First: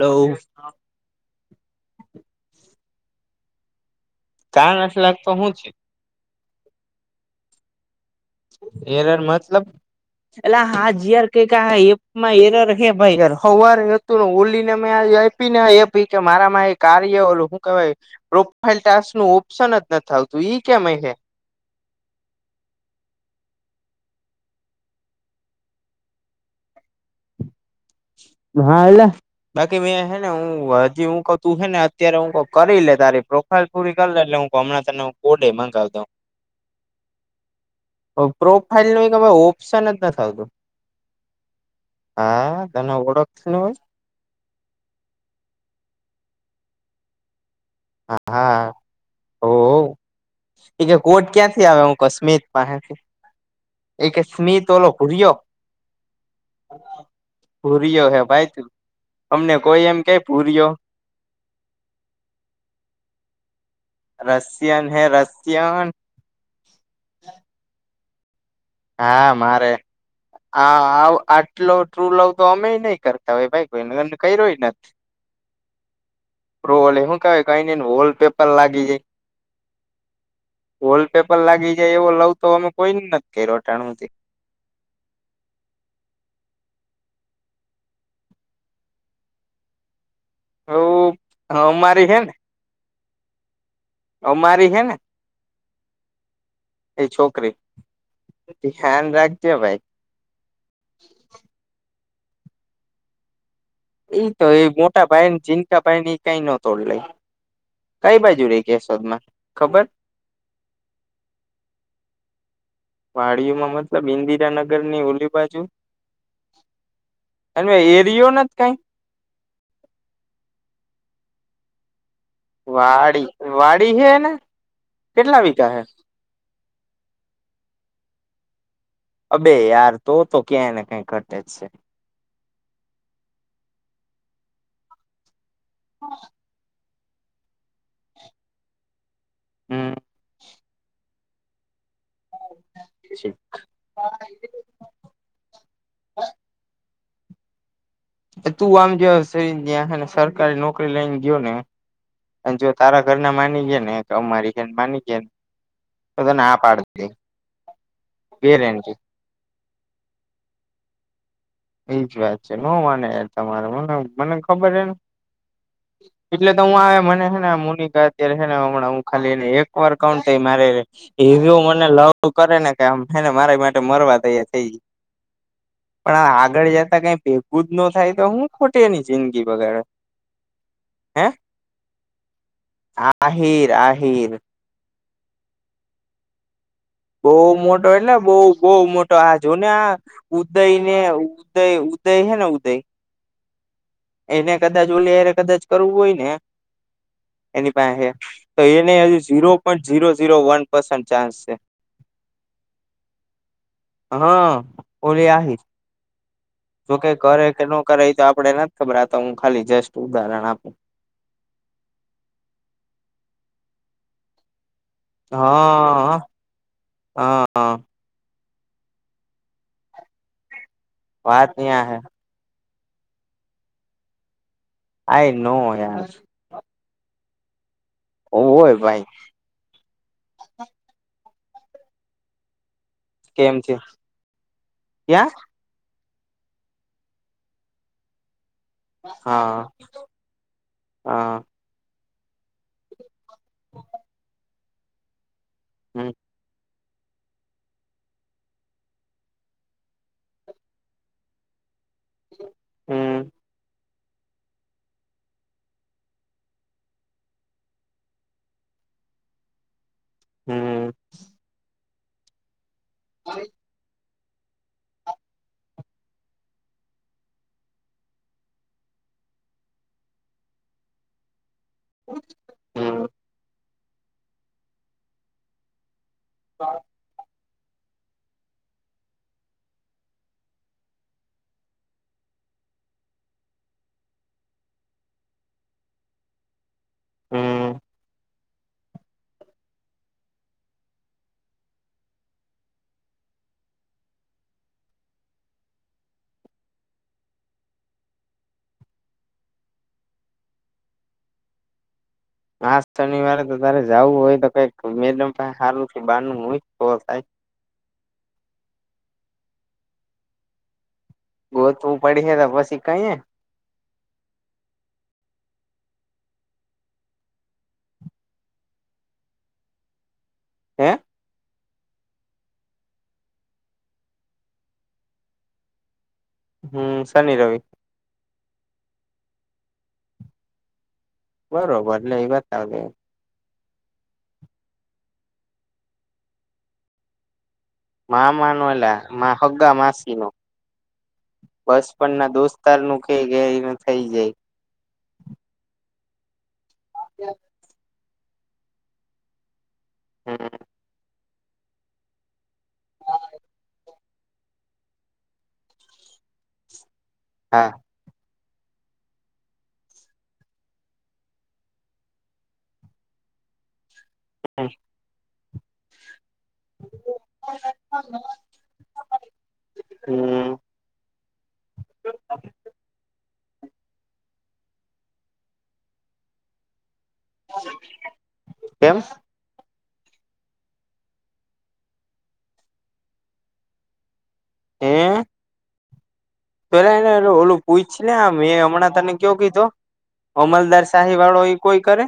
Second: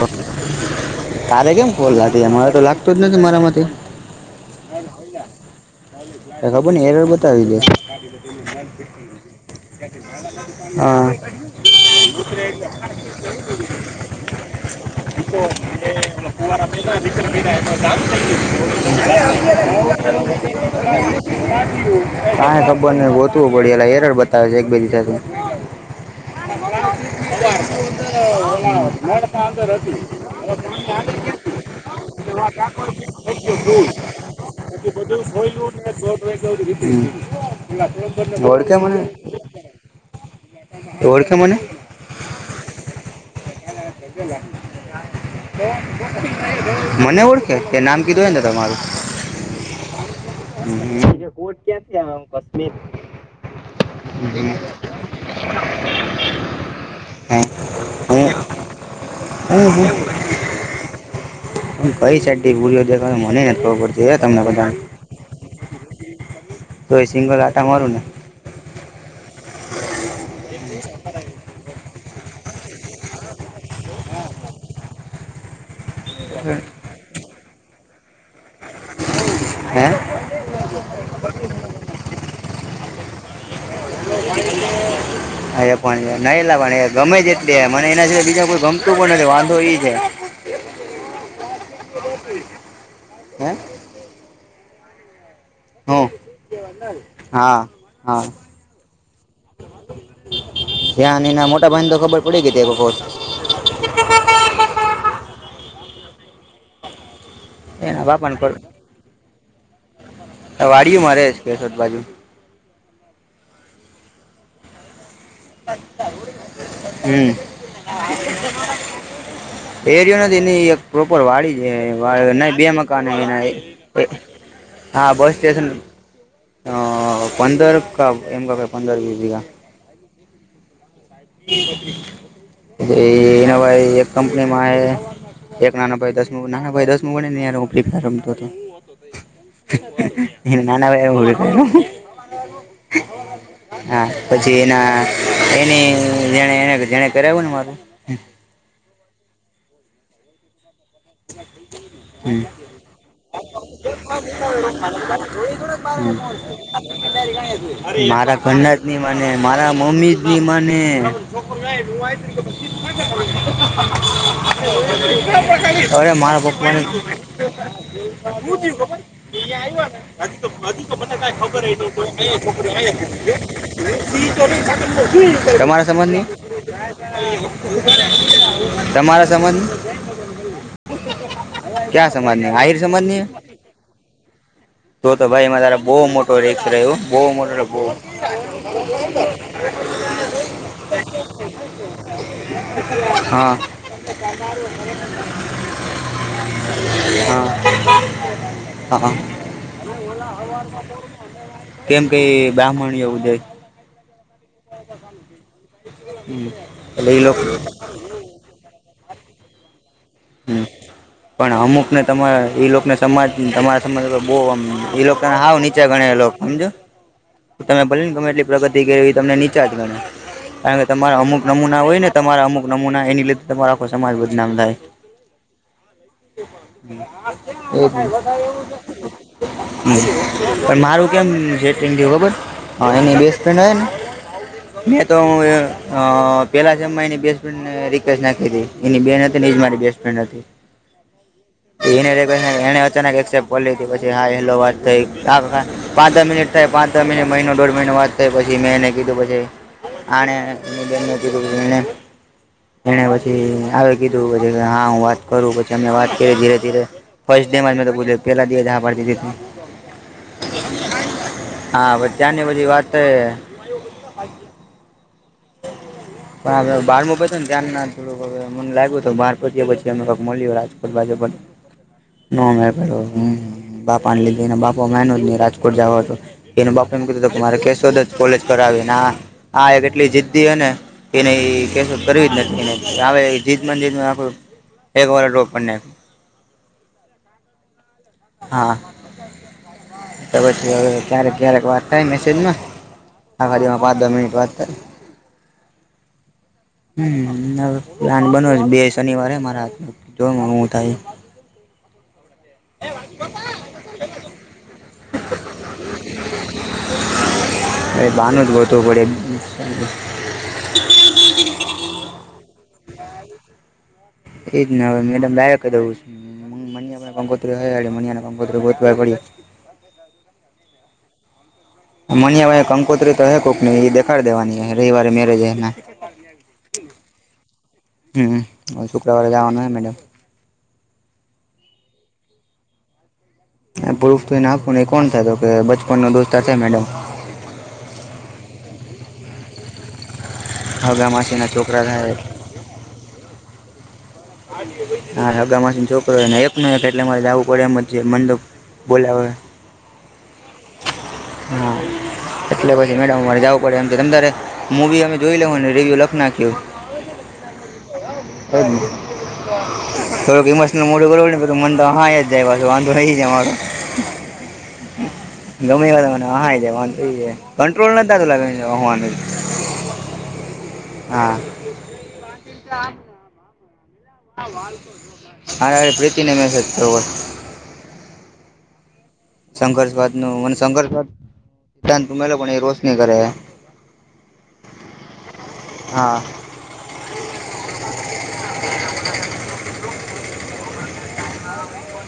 Hello તારે કેમ call લાગે અમારે તો લાગતું જ નથી મારામાંથી કા નથી લાગ તો હું છે એ ખબર ની એરર બતાવી દે એરર મતલબ એલા હા જયાર કાકા એ એપ મા એરર હે ભાઈ તારો સવાર હતું ને ઓલી ને મેં આપી ને એપ કે મારામાં એ કાર્ય ઓલું હું કેવાય પ્રોફાઈલ ટાસ્ક નું ઓપ્શન જ નથી આવતું ઈ કેમય હે કાય ખબર નહ ગોતવું પડે ઓલા એરર બતાવે છે એકબ સાથે હા એલા બાકી મેં હે ને હું હજી હું ક તું હે ને અત્યારે હું ક કરી લે તારે પ્રોફાઈલ પૂરી કરીે એટલેું ગમણા તરને કોડે ઓળખે પ્રોફાઈલ મને નો ઓપ્શન જ નથી આવતું ઓળખે મને હા તને ઓળખને હોય મને ઓળ ઓકે તે નામ કીધું ને હા તમારું ઓ એ કોટ ક્યાંથી આવે હું કશમીર પાસેથી એ કે સ્મિત ઓલો ઘૂરિયા ભૂ કશ્મીર રિયો હે હું ભાઈ તું અમને કોઈ એમ હું કે ભૂરિયો [unintelligible] નથી ખબર પડતી તમને બધા રશિયન હે રશિયન ની તો એ સિંગલ આટા મારું ને હા મારે હા આટલો ટ્રુ લવ તો અમે નહી કરતા હોય ભાઈ કોઈ ને અને અમે રહ્યો નથી [unintelligible] [inaudible] રોલ એ હુ કેવાય કઈને વોલ પેપર લાગી જાય હે વોલ પેપર લાગી જાય એવો લઉ તો અમે કોઈ નથી કર રોટાણથી હ પણ નાયલા પણ ગમે છે એટલી મને એના સિવા બીજા કોઈ ગમતું પણ નથી વાંધો એ છે એવુ હ મારી છે ને હે અમારી હૈ ને હ એ છોકરી હા હા ધ્યાન રાખજે ભાઈ ત્યાં એના મોટા ભાઈને તો ખબર પડી ગઈ તી એક વખત એ તો એ મોટા ભાઈન જીઅને નકા ભાઈન કઈ ન તોડ લય એના બાપ ખબર વાડિયું મારેજ કેજ બાજુ મા વાડીમાં મતલબ ઈન્દિરાનગર ની ઓલી બાજુ હમ એ એરિયો નથી કઈ? એરિયો નથી એની એક પ્રોપર વાડી છે. વાડી વાડી હે ને [unintelligible] હા બસ કેટલા સ્ટેશન વીઘા હે અ પંદર કા એમ ક પંદર વીસ અબે યાર તો તો ક્યાંય ને કઈક એ હવારે એક કંપનીમાં એ એક નાના ભાઈ દસમું નાના ભાઈ દસ મું ભળી ને રમતો હમ એ નાના ભાઈ [unintelligible] હા પછી એના એનીને એને જેને કરાવું ને મારું તું આમ જેવા ત્યાં ને સરકારી નોકરી લઈને [unintelligible] ગયો ને જી અને જો તારા ઘરના માની ગયા ને અમારી ઘેર માની ગયા ને તો તને હા પાડ દે [inaudible] મારા ઘરનાજ ગેરંટી ની માને મારા મમ્મી ની માને, એજ વાત છે નો માને યાર તમારે મને મને ખબર હે ને નઆ [inaudible] એટલે તો હું આવે મને હે ને અરે મોનિકા અત્યારે હે ને હમણાં હું મારા ખાલી એને એક વાર કઉ તે મારે પપ્પા એવો મને લવ [unintelligible] કરે ને કે આમ હેને મારા માટે મરવા [unintelligible] તૈયાર થઈ ગઈ. તમારી પણ આ આગળ જતા કઈ બંધ ભેગું જ ન થાય તો હું ખોટી એની તમારા જિંદગી બગાડે સંબંધ? હે? ક્યાં સમાજની આહિર સમમાજની? આહીર આહીર જો તો ભાઈમાં ત બહુ મોટો રીસ્ક રહ્યો બહુ મોટ બહ મોટો એટલે બહુ બહુ મોટો આ જો ને આ ઉદય ને ઉદય ઉદય હે ને ઉદય [unintelligible] હા એને કદાચ ઓલેયરે કદાચ કરવું હોય ને એની હા પાસે તો એને હા હજુ zero point zero zero one point chance છે. કેમ કે ઈ? એ બ્રાહ્મણ યો ઉદઈ. હા ઓલે આવી? હમ જોકે એટલે એ લોકો કરે કે ન કરે એ તો આપડે નથી ખબર હું ખાલી જસ્ટ ઉદાહરણ હમ આપું. પણ અમુક ને તમારા એ લોકોને સમાજ તમારા સમાજ બહ એ લોકો તને હાવ નીચે હા ગણલો સમજો હા તમે ભલે ને ગમે એટલી પ્રગતિ કરવી તમને નીચા જ ગને કારણ કે તમારા અમુક વાત નમૂના ત્યાં હે હોય ને તમારા અમુક નમૂના એની લીધે તમારો આખો સમાજ બદનામ થાય. આ નો યાર બ એવું [inaudible] હોય ભાઈ પણ મારું કેમ સેટિંગ થું બબર? હા એની બેસ્ટ કેમ ફ્રેન્ડ છે હોયને, મે તો ક્યાં અ પેલા અમાં એની બેસ્ટ ફ્રે રિક્વેસ્ટ નાખી હતી એની બેન હતી એજ હા મારી બેસ્ટ એ હા એને અચાનક એસેપ્ટ કર લીધી પછી હા હેલો વાત થ હમ પાચ મિનિટ થાય પાંચ મિનિટ મહિનો દોઢ મહિનો વાત થાય પછી મેં એને કીધું પછી આણે એને બેન નને કીધુંએણે હ [inaudible] એને પછી આવે કીધું પછ કે હા હું વાત કરું પછી અને વાત કરી ધીરે ધીરે ફર્સ્ટ ડેમાં તો પેલાે દી એ જ મે હા પાડી હમ હા પ ત્યાંની બધી વાત તો [inaudible] પણ બાર માં પતયુ ને ધ્યાન ના થોડું હ મને લાગ્યું તો બહાર પંયા પછી અમે કઈક મળ્યું કરવા જ બન [inaudible] ના મેળ પડયો હમ બાપા ને લીધે બાપા મેનો જ નહી રાજકોટ જવા હતો. એ બાપ એમ કીધું કે મારે કેશોદ જ કોલેજ કરાવી આવીને કેટલી જીદ અને એને કેસો કરવી જ નથી એ હ જીદમાં જીદમાં આખું એક વાર ડ્રોપ કર નાખ્યોં. [inaudible] હા પછી હવે ક્યારેક ક્યારેક વાત થાય મેસેજ માં આખા દિવસ માં પાંચ દસ મિનિટ વાત થાય? [inaudible] હમ્મ હવે પ્લાન બન બે શનિવારે મારા જો હું થાય. આ શનિવારે તો તારે જવું હોય તો, કઈક મેડમ સારું બાર હોય થાય. અરે બાનું જ ગતું પડે [unintelligible] ગોતવું પડશે પછી ક્યે? એજ હ મેડમ લાય ક દઉ મનિયા પછે કંકોત્રી મનીયા ણી કંકોત્રી [unintelligible] હે મનિયા પાહે કંકુત્રી તો હે, કોકની એ દેખા દેવાની રવિવારે મેરેજ હને. [inaudible] હમ્મ શનિ રવિ હમ્મ હ શુક્રવારે જવાનું હોય, મેડમ બરોબર એટલે એ વાત આવે પ્રુફ તો એ ના આપ એ કોણ થાય, તો કે બચપન નો દોસ્તર મેડમ મામા ન એલા મા હગ્ગા માસી નો હગા માસીના છોકરા બસપણ થાય ના દોસ્ત તાર નું કે ગ એને થઇ જાય. હા, હગામાં છોકરોને એક ન એક એટલે મારે જવું પડે એમ જે મંડપ બોલ્યા હો હમ હા, એટલે પછી મેડમ અમારે જવું પડે એમ ત તારે મૂવી અમે જોઈ લેવ ને રેવ લખનાખ્યું. હા [unintelligible] થોડોક ઇમોશનલ મોડ કરને મન તો હ જાય પાછ વાંધો નહી જ [unintelligible] [unintelligible] ગમે એ ત મને [unintelligible] જ કંટ્રોલ નતા એલા. હમ્મ હા, [unintelligible] હારે હારે પ્રીતિને મેસેજ કરવો, કેમ, સંઘર્ષવાદ નું મને સંઘર્ષવાદ [unintelligible] તુમે લોકો કો રોશની કરે હે, હે. હા, પેલા એને ઓલું પૂછ ને આ મે એ હમણાં તને કેવો કીધો? અમલદાર શાહી વાળો એ કોઈ કરે?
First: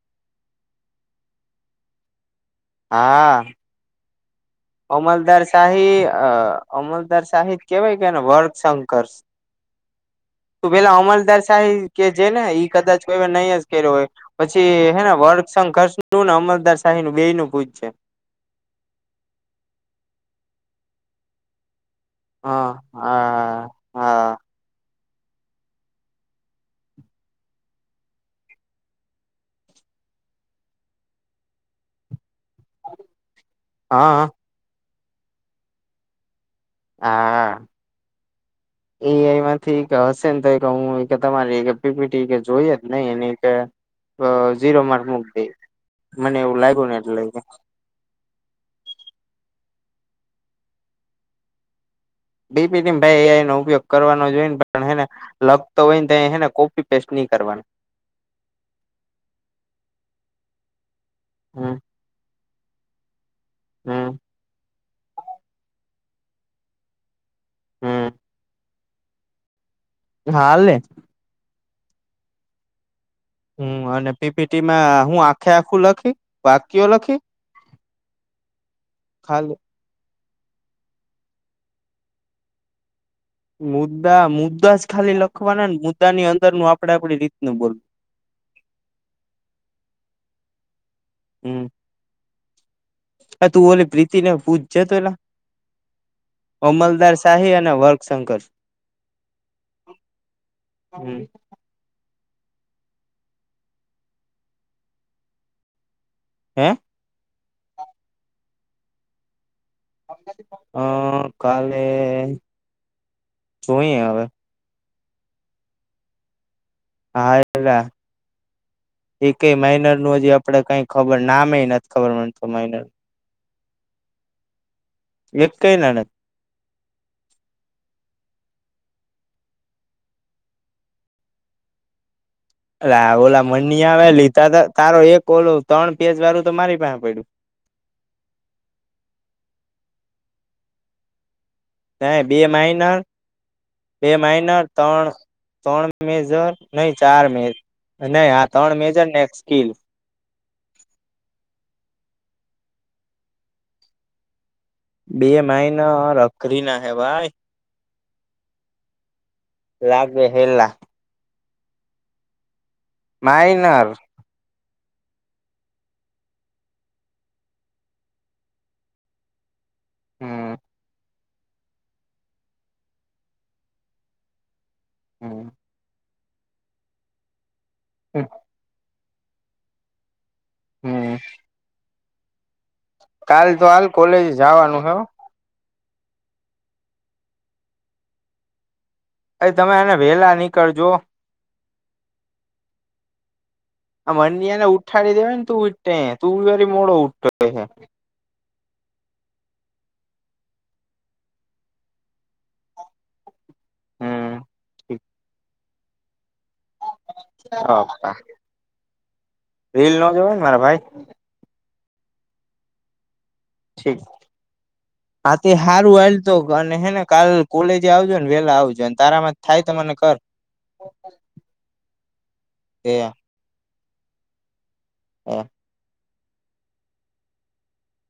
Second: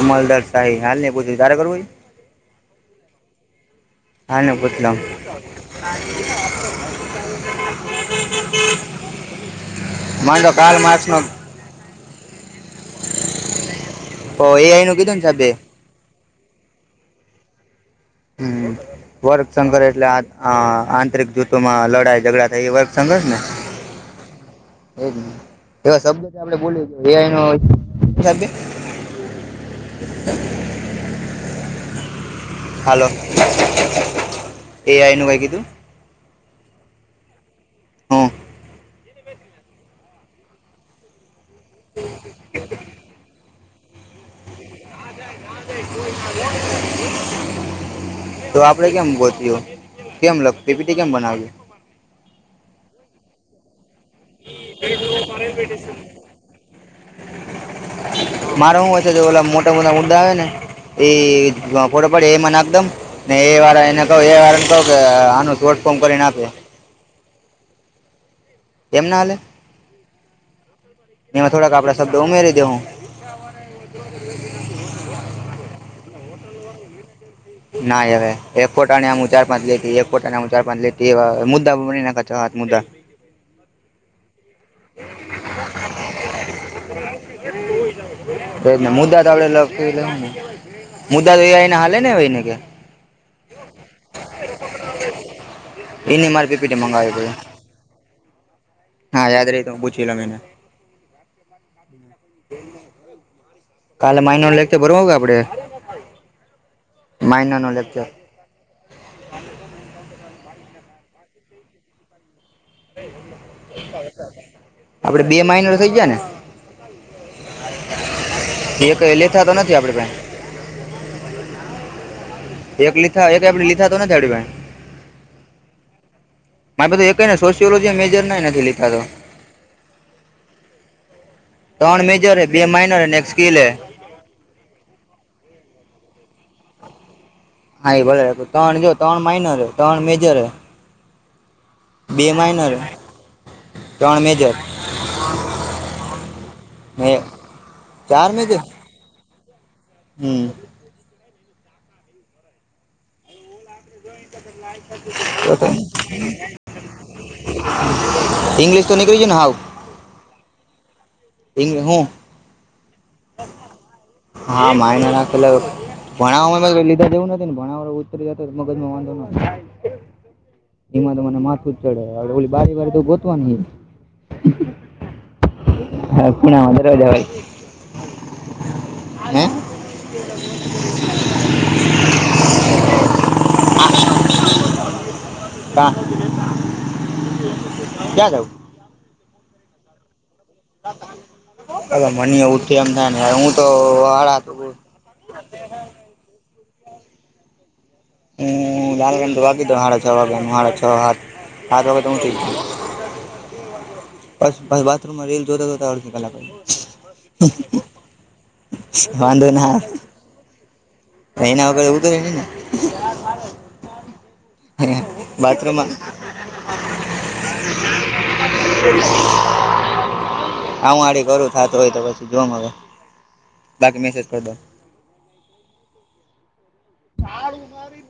અમલદરશાહી હાલ ન પૂછું તારા કરુ વો ઈ? હા, હા [inaudible] અમલદાર શાહી અમલદાર શાહી કેવાય કે ને વર્ગશંકર? [unintelligible] મારે તો તુ કાલ પેલા માર્ક્સનો અમલદાર શાહી કે જે ને કદાચ કોઈ નહી જ કર્યો હોય, પછી એઆઈ નું કીધું હેના ને વર્ગ સાહેબે સંંકર્ષ નું અમલદાર શાહી નું બે નું પૂછ જ જે. હમ વર્ગશંકર એટલે આંતરિક જૂથો માં લડાાય ઝઘડા થાય હા એ વર્ગ સંઘસ ને હા હા એજ એવા શબ્દ આપડે બોલી [unintelligible] હાલો હા, એ આઈનું કઈ કીધું? હા, [unintelligible] એઆઈ માંથી હશે ને તો હું તમારી પીપીટી કે જોઈએ જ ને એની કેીરો માર્ક મૂક દે મને એવું લાગ્યું ને એટલે [unintelligible] તો આપડે કેમ ગોત્યો કેમ લખતીપીટી કેમ બનાવી બી પી ભાઈનો ઉપયોગ કરવાનો જો હને લખતો હોય ને તોને કોપી પેસ્ટ નહી કરવાની મારો હું હોય છે તો ઓલા મોટા મોટા ડદા આવે ને એ હમ ફોટો પડે એમાં નાખ દમ ને એ વાળા એને કહો હમ એ વાળ ને કહ કે આનું શોટ ફોર્મ કરી નાખે હમ એમનાલેે હાારને એમાં થોડા આપડા શબ્દ ઉમેરી દે હુ હમ અને પીપીટીીમાં હું આખે આખું લખી વાક્યો લખી. ના હવે એક ફોટા આમું ચાર ખાલી પાચ લી પોટા ના ચાર પાંચ લ મુદ્ા બ ના છ, હત મુદ મુદ્દા મુદ્દા જ ખાલી લખવાના ને મુદ્દા ની અંદર નું આપડે આપડી રીતનું બોલવુ. જ મુદ્દા તો આપડે લ લને મુદ્દા તોને હાલે ને હોય, ને કે આ તું ઓની પ્રીતિને પૂછ જતો એ એને મારે પીપીટી મંગાવી અમલદાર પડ્યું શાહી. વર્ગશંકર હા યાદ રહીી હુ પૂછી લો મેને હમ હ કાલે માિનો લેખ ભરવા આપડે હ માઇનાનો લેક્ચર હ કાલે. જોઈએ હવે આપડે બે માિન થઇ જાય ને હા એલા એક ક લેતા તો નથી આપડે માિનર પાસે નું હજી આપડે કઈ ખબર નામે નથી ખબર મતો મા આપણે લીધા તો નથીડી ભાઈ એ કઈ ના મારે એ કને સોશિયોલોજી મેજર ના નથી લીધા તો. ત્રણ મેજર બે માઇનર અને એક ઓલા સ્કીલ હે મની આવે લીધા તારો એક ઓલો ત્રણ પેજ વાળું તો મારી પાસે પડ્યુ હા, એ બો ત્રણ જો ત્રણ માઇનર હ ત્રણ મેજર હ ના બે હે માિનર બે ત્રણ મેજર મહિનર ત્રણ ત્રણ મેજર નહી ને ચાર મે નહી હા ત્રણ મેજર ને એક સ્કીલ હમ [unintelligible] બે માઈના રખરી ને આયા ભાઈ. ઇંગ્લિશ તો નીકળી ગયું ને હાવ. લાગે હેલ્લા. ઈ હું. માઇનર હા માય ના નાખલા ભણાવવામાં લીધા જેવું નથી ને ભણ ઉતરી જતા મગજ માં વાંધો ન નથી. હમ એમાં મને માથું જ ચડે ઓલી બારી બારી તો ગોતવા નહ હમ હા પુણામાંજાવા હમ હે. હમ. કાલ તો હાલ કોલેજે જાવાનું હે હો. કાં ક્યાં જાઉ. અ તમે એને વેલા ની. અરે મનીયો ઊઠે એમ થ ને હ. આ મન્યાંને ઉઠાડી દેવાય તુ ઊઠ તયે તું જ હજુ મોડો ઉઠતો હશે. હમ લાલ રણ તો વાગી દ હાડા છ વાગ્યાનું હાડા છ હાત. હાત વાગ્યે તો હું ઊઠી જવું. હમ પછી બાથરૂમમાં રીલ જોતા જોતા અડધી કલાક વઈ જાય. ના રીલ આવે નો જોવાઈ ને મારા ભાઈ. એના વગર ઉતરે નઈ ને. [unintelligible] હા તે બાથરૂમમાં હારું હાલ તો અને હે ને કાલ કોલેજે આવજો ને વેલા આવજો અને તારામાં થાય તો મને. કર. હા હું આઘડી કરું થાતું હોય તો પછી જો હવે એ બાકી મેસેજ કરી દો. હ. તાળુ મારી.